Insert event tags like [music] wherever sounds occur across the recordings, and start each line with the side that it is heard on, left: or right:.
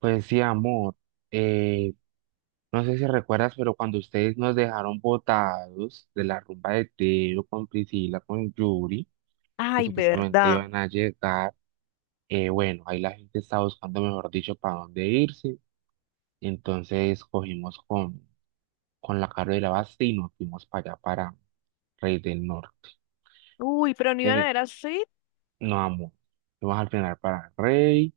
right: Pues sí, amor. Eh, no sé si recuerdas, pero cuando ustedes nos dejaron botados de la rumba de Teo con Priscila, con Yuri, que
left: Ay,
right: supuestamente
left: verdad.
right: iban a llegar. Bueno, ahí la gente estaba buscando, mejor dicho, para dónde irse. Entonces cogimos con la Caro de la Basta y nos fuimos para allá, para Rey del Norte.
left: Uy, pero no iban a
right: Tiene
left: ver así.
right: No, amor. Fuimos al final para Rey.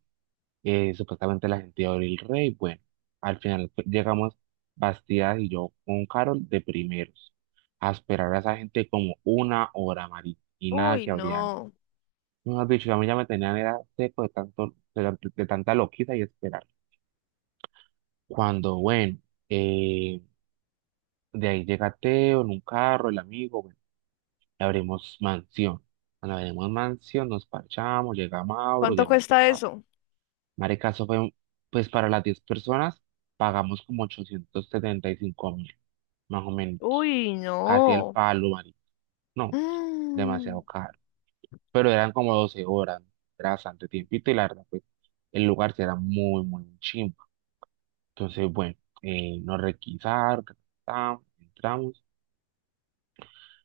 right: Supuestamente la gente iba a abrir el rey. Bueno, al final pues, llegamos Bastidas y yo con Carol de primeros a esperar a esa gente como una hora, Mari, y nada
left: Uy,
right: que abrían.
left: no.
right: Mejor dicho, si a mí ya me tenían era seco de tanto, de tanta loquita y esperar. Cuando, bueno, eh, de ahí llega Teo en un carro, el amigo, bueno, y abrimos mansión. Cuando abrimos mansión, nos parchamos, llega Mauro,
left: ¿Cuánto
right: llega
left: cuesta
right: Tocar.
left: eso?
right: Marica, eso fue, pues para las 10 personas pagamos como 875.000, más o menos.
left: Uy,
right: Casi el
left: no.
right: palo, marica. No, demasiado
left: Mm,
right: caro. Pero eran como 12 horas, ¿no? Era bastante tiempito y la verdad, pues el lugar sí era muy, muy chimba. Entonces, bueno, nos requisaron, ta, ta, ta, entramos.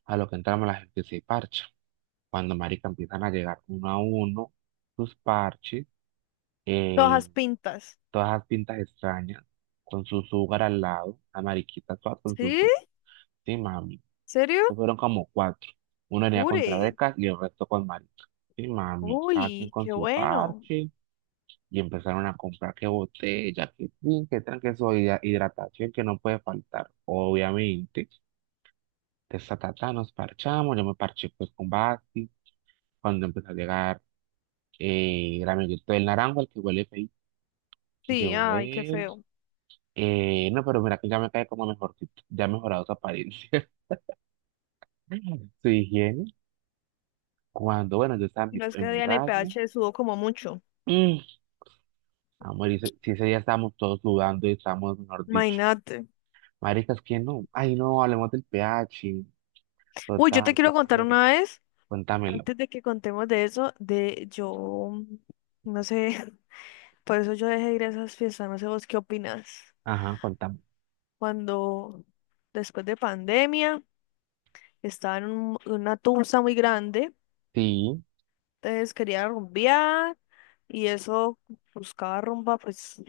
right: A lo que entramos la gente se parcha. Cuando marica empiezan a llegar uno a uno, sus parches, eh,
left: todas pintas.
right: todas las pintas extrañas, con su sugar al lado, la mariquita toda con su
left: ¿Sí?
right: sugar. Sí, mami.
left: ¿Serio?
right: Eso fueron como cuatro. Uno venía contra
left: Ure.
right: becas y el resto con marica. Sí, mami. Cada quien
left: Uy,
right: con
left: qué
right: su
left: bueno.
right: parche. Y empezaron a comprar qué botella, qué drink, qué tran, que eso hidratación que no puede faltar, obviamente. Ta, ta, nos parchamos, yo me parché pues con Basti, cuando empezó a llegar, el amiguito del naranjo, el que huele feo,
left: Sí,
right: llegó
left: ay, qué
right: él.
left: feo.
right: No, pero mira que ya me cae como mejorcito, ya ha mejorado su apariencia, [laughs] su higiene, cuando, bueno, yo estaba en
left: Y
right: mi,
left: no es que
right: en mi
left: Diana y
right: raya,
left: PH sudó como mucho.
right: mm, amor, y si ese día estábamos todos sudando y estábamos, mejor dicho,
left: Imagínate.
right: maricas, ¿quién no? Ay, no, hablemos del pH,
left: Uy, yo te
right: total, qué
left: quiero contar
right: chévere,
left: una vez,
right: cuéntamelo,
left: antes de que contemos de eso, de yo, no sé, [laughs] por eso yo dejé de ir a esas fiestas, no sé vos qué opinas.
right: ajá, cuéntame,
left: Cuando después de pandemia estaba en una tusa muy grande,
right: sí.
left: entonces quería rumbear y eso, buscaba rumba pues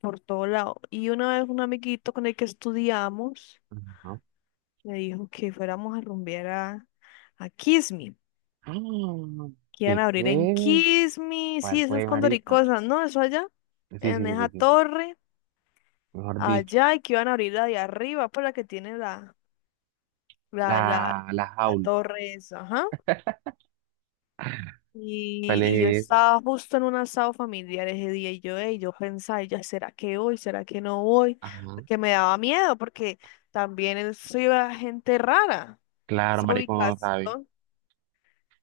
left: por todo lado. Y una vez un amiguito con el que estudiamos me dijo que fuéramos a rumbear a Kismi,
right: Ah,
left: que iban a
right: ¿qué,
left: abrir en
right: qué?
left: Kismi. Sí,
right: ¿Cuál
left: eso es
right: fue, marica?
left: Condoricosas, ¿no? Eso allá,
right: Sí, sí,
left: en
right: sí,
left: esa
right: sí, sí.
left: torre,
right: Mejor dicho,
left: allá, y que iban a abrir la de arriba, por la que tiene la,
right: la,
left: la, la,
right: la
left: la
right: jaula.
left: torre esa, ajá.
right: [laughs] ¿Cuál
left: Y yo
right: es esa?
left: estaba justo en un asado familiar ese día y yo, ey, yo pensaba, y ya, ¿será que voy? ¿Será que no voy?
right: Ajá.
left: Porque me daba miedo, porque también eso iba gente rara,
right: Claro,
left: esa
right: marica, uno no sabe.
left: ubicación.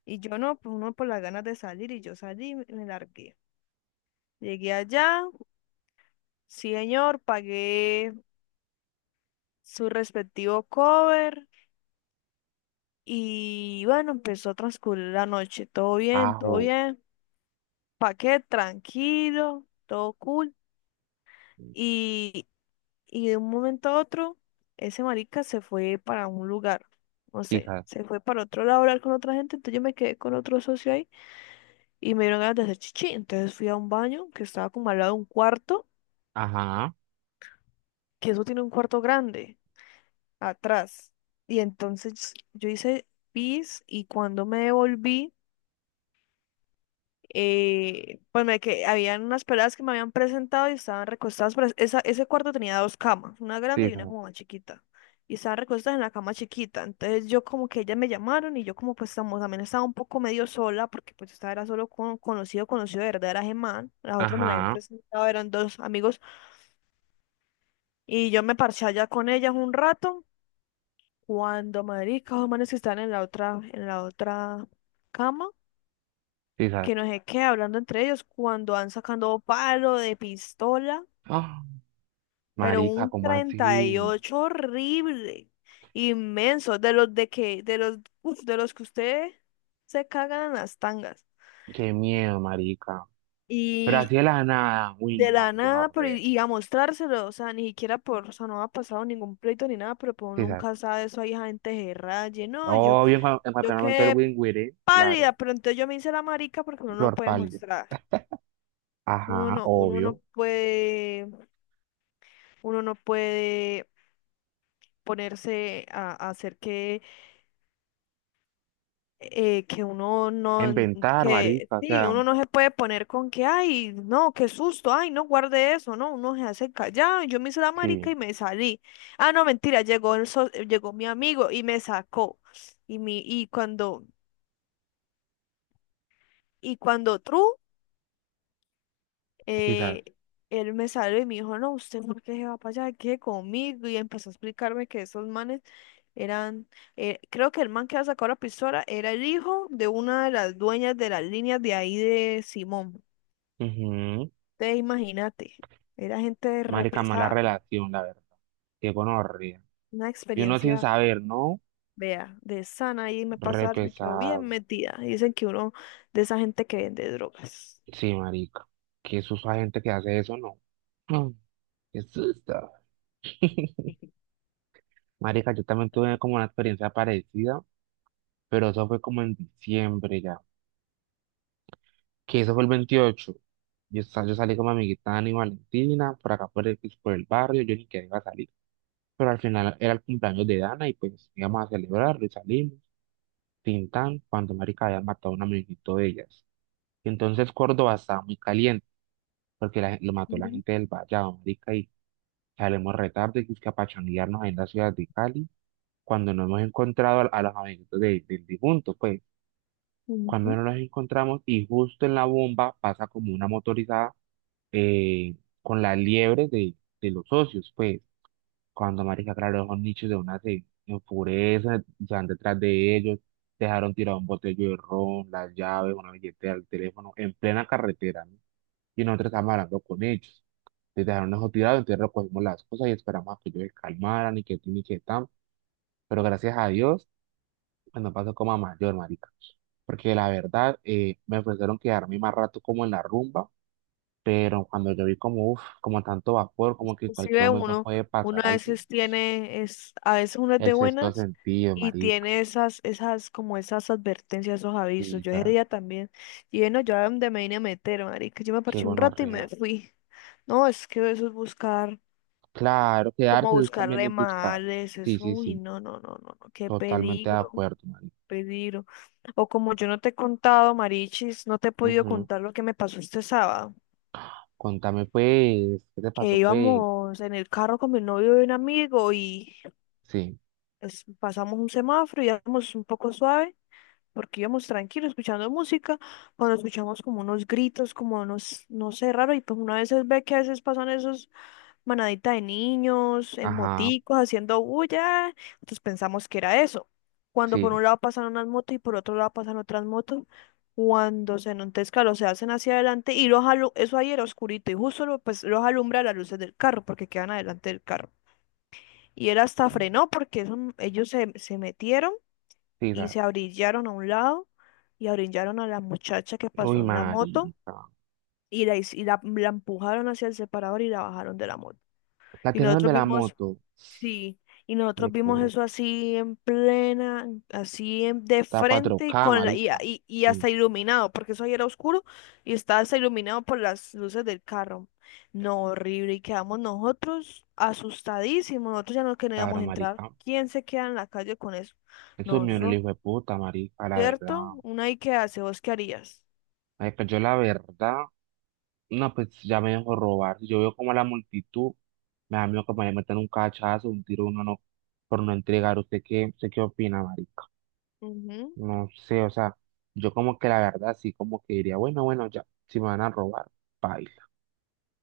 left: Y yo no, pues uno por las ganas de salir y yo salí y me largué. Llegué allá, sí señor, pagué su respectivo cover y bueno, empezó a transcurrir la noche, todo
right: Ajo.
left: bien, paqué tranquilo, todo cool. Y, y de un momento a otro, ese marica se fue para un lugar, no sé,
right: Quizás.
left: se fue para otro lado a hablar con otra gente, entonces yo me quedé con otro socio ahí y me dieron ganas de hacer chichi, entonces fui a un baño que estaba como al lado de un cuarto,
right: Ajá.
left: que eso tiene un cuarto grande atrás, y entonces yo hice pis y cuando me devolví pues me que habían unas peladas que me habían presentado y estaban recostadas, pero esa, ese cuarto tenía dos camas, una grande y una
right: Quizás.
left: como más chiquita. Y estaban recostadas en la cama chiquita. Entonces yo como que ellas me llamaron y yo como pues estamos, también estaba un poco medio sola porque pues estaba era solo con conocido, conocido de verdad era Gemán. Las otras me la habían
right: Ajá.
left: presentado, eran dos amigos. Y yo me parché allá con ellas un rato. Cuando marica, los manes que estaban en la otra cama
right: Quizás.
left: que no sé qué, hablando entre ellos, cuando van sacando palo de pistola,
right: Ah,
left: pero
right: marica,
left: un
right: ¿cómo así?
left: 38 horrible, inmenso, de los de que, de los, [laughs] uf, de los que ustedes se cagan en las tangas.
right: Qué miedo, marica. Pero así
left: Y
right: de la nada. Uy,
left: de
right: no,
left: la
right: qué
left: nada, pero
right: gonorrea.
left: y a mostrárselo, o sea, ni siquiera por, o sea, no ha pasado ningún pleito ni nada, pero pues uno
right: Quizás.
left: nunca sabe eso, hay gente que raye, no, yo,
right: Obvio, en
left: yo
right: cualquier momento el
left: quedé
right: wingüire,
left: pálida,
right: claro.
left: pero entonces yo me hice la marica porque uno no
right: Flor
left: puede
right: pálida.
left: mostrar, uno
right: Ajá,
left: no,
right: obvio.
left: uno no puede ponerse a hacer que uno
right: A
left: no,
right: inventar,
left: que
right: marica, o
left: sí,
right: sea.
left: uno no se puede poner con que, ay, no, qué susto, ay, no guarde eso, no, uno se hace callado, yo me hice la marica
right: Sí,
left: y me salí. Ah, no, mentira, llegó el llegó mi amigo y me sacó. Y mi, y cuando tru
right: quizás.
left: eh, él me salió y me dijo, no, usted por qué se va para allá, quede conmigo. Y empezó a explicarme que esos manes eran, creo que el man que había sacado la pistola era el hijo de una de las dueñas de las líneas de ahí de Simón.
right: Ujú.
left: Te imagínate, era gente
right: Marica, mala
left: repesada,
right: relación, la verdad. Qué gonorrea.
left: una
right: Y uno sin
left: experiencia,
right: saber, ¿no?
left: vea, de sana y me
right: Re
left: pasa algo y quedó bien
right: pesado.
left: metida. Dicen que uno de esa gente que vende drogas.
right: Sí, marica. Qué susto a gente que hace eso, ¿no? Mm. Qué susto. [laughs] Marica, yo también tuve como una experiencia parecida, pero eso fue como en diciembre ya. Que eso fue el 28. Yo salí con mi amiguita Dani Valentina, por acá por el barrio, yo ni que iba a salir. Pero al final era el cumpleaños de Dana y pues íbamos a celebrarlo y salimos. Tintán cuando marica había matado a un amiguito de ellas. Y entonces Córdoba estaba muy caliente porque lo mató la
left: Ujú,
right: gente del Vallado, marica, y salimos retarde que es que a pachanguearnos ahí en la ciudad de Cali cuando no hemos encontrado a, los amiguitos del difunto, pues cuando
left: ujú.
right: no los encontramos y justo en la bomba pasa como una motorizada, eh, con la liebre de los socios, pues. Cuando, marica, claro, esos nichos de una se enfurecen, se van detrás de ellos, dejaron tirado un botello de ron, las llaves, una billetera, el teléfono, en plena carretera, ¿no? Y nosotros estábamos hablando con ellos. Les dejaron eso tirado, entonces recogimos las cosas y esperamos a que ellos se calmaran y que tin y que tan. Pero gracias a Dios, pues, no pasó como a mayor, marica. Porque la verdad, me ofrecieron quedarme más rato como en la rumba, pero cuando yo vi como, uff, como tanto vapor, como que en cualquier
left: Inclusive
right: momento
left: uno,
right: puede
left: uno
right: pasar
left: a
right: algo,
left: veces tiene, es, a veces uno es
right: el
left: de
right: sexto
left: buenas
right: sentido,
left: y
right: marica.
left: tiene esas, esas, como esas advertencias, esos
right: Sí,
left: avisos. Yo ese
right: tas,
left: día también, y bueno, yo a donde me vine a meter, marica, yo me
right: qué
left: parché un rato y me
right: gonorrea.
left: fui. No, es que eso es buscar,
right: Claro,
left: como
right: quedarse
left: buscar
right: también es buscar.
left: remales,
right: Sí,
left: eso,
right: sí,
left: uy,
right: sí,
left: no, no, no, no, no, qué
right: totalmente de
left: peligro,
right: acuerdo, marica.
left: peligro. O como yo no te he contado, Marichis, no te he podido
right: Ujú.
left: contar lo que me pasó este sábado,
right: Contame, pues, ¿qué te pasó,
left: que
right: pues?
left: íbamos en el carro con mi novio y un amigo y...
right: Sí,
left: pasamos un semáforo y íbamos un poco suave, porque íbamos tranquilos escuchando música, cuando escuchamos como unos gritos, como unos, no sé, raro, y pues uno a veces ve que a veces pasan esos manaditas de niños, en
right: ajá,
left: moticos, haciendo bulla, entonces pensamos que era eso. Cuando por
right: sí,
left: un lado pasan unas motos y por otro lado pasan otras motos, cuando se enlontezca, los se hacen hacia adelante y los eso ahí era oscurito y justo pues los alumbra las luces del carro porque quedan adelante del carro. Y él hasta
right: mm.
left: frenó porque eso, ellos se, se metieron
right: Sí,
left: y
right: tas.
left: se abrillaron a un lado y abrillaron a la muchacha que
right: Uy,
left: pasó en la moto
right: marica.
left: y la, y la empujaron hacia el separador y la bajaron de la moto.
right: La
left: Y
right: tiraron
left: nosotros
right: de la
left: vimos.
right: moto,
left: Sí, y nosotros vimos
right: puta,
left: eso así en plena, así de
right: cuatro
left: frente y
right: k
left: con la,
right: marica.
left: y
right: Sí,
left: hasta iluminado, porque eso ahí era oscuro y estaba hasta iluminado por las luces del carro. No, horrible, y quedamos nosotros asustadísimos, nosotros ya no
right: claro,
left: queríamos entrar.
right: marica.
left: ¿Quién se queda en la calle con eso?
right: Eso es
left: No,
right: mío, el
left: eso,
right: hijo de puta, marica, la
left: ¿cierto?
right: verdad.
left: Una y qué hace, ¿vos qué harías?
right: Marica, yo la verdad. No, pues ya me dejó robar. Si yo veo como a la multitud, me da miedo que me metan un cachazo, un tiro, uno no, por no entregar. ¿Usted qué opina, marica?
left: Ujú,
right: No sé, o sea, yo como que la verdad sí como que diría, bueno, bueno, ya, si me van a robar, baila.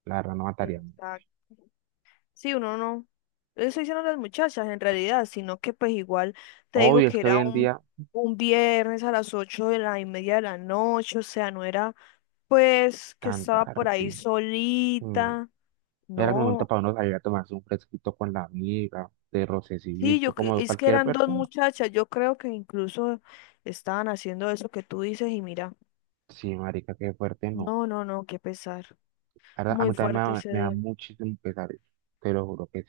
right: La verdad no matarían.
left: exacto. Sí, uno no. Eso estoy diciendo las muchachas en realidad, sino que pues igual te digo
right: Obvio, es
left: que
right: que hoy
left: era
right: en día,
left: un viernes a las ocho de la y media de la noche, o sea, no era pues que
right: tan
left: estaba por ahí
right: tarde. mm,
left: solita,
right: Era el momento
left: no.
right: para uno salir a tomarse un fresquito con la amiga, de
left: Sí,
right: rocecillito, como
left: es que
right: cualquier
left: eran dos
right: persona.
left: muchachas, yo creo que incluso estaban haciendo eso que tú dices y mira,
right: Sí, marica, qué fuerte, no.
left: no, no, no, qué pesar.
right: La verdad, a
left: Muy
right: mí también me
left: fuerte
right: da,
left: ese
right: me da
left: día.
right: muchísimo pesar eso, te lo juro que.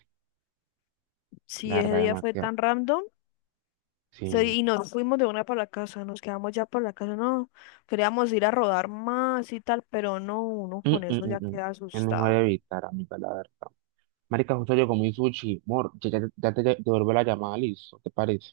right: La
left: Sí, ese
right: verdad,
left: día fue
right: demasiado.
left: tan random.
right: Sí.
left: Sí, y nos fuimos de una para la casa, nos quedamos ya para la casa, no, queríamos ir a rodar más y tal, pero no, uno
right: Mm,
left: con
right: mm,
left: eso
right: mm,
left: ya
right: mm.
left: queda
right: Es mejor
left: asustado.
right: evitar, amiga, la verdad. Marica, justo yo comí sushi. Mor, ya te devuelvo la llamada, listo. ¿Te parece?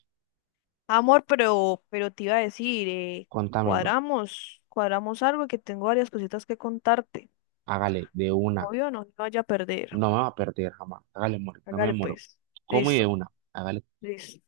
left: Amor, pero te iba a decir,
right: Contámelo.
left: cuadramos, cuadramos algo que tengo varias cositas que contarte.
right: Hágale, de una.
left: Obvio, no te vaya a perder.
right: No me va a perder jamás. Hágale, mor. No me
left: Hágale
right: demoro.
left: pues.
right: Como y de
left: Listo,
right: una. Hágale.
left: listo.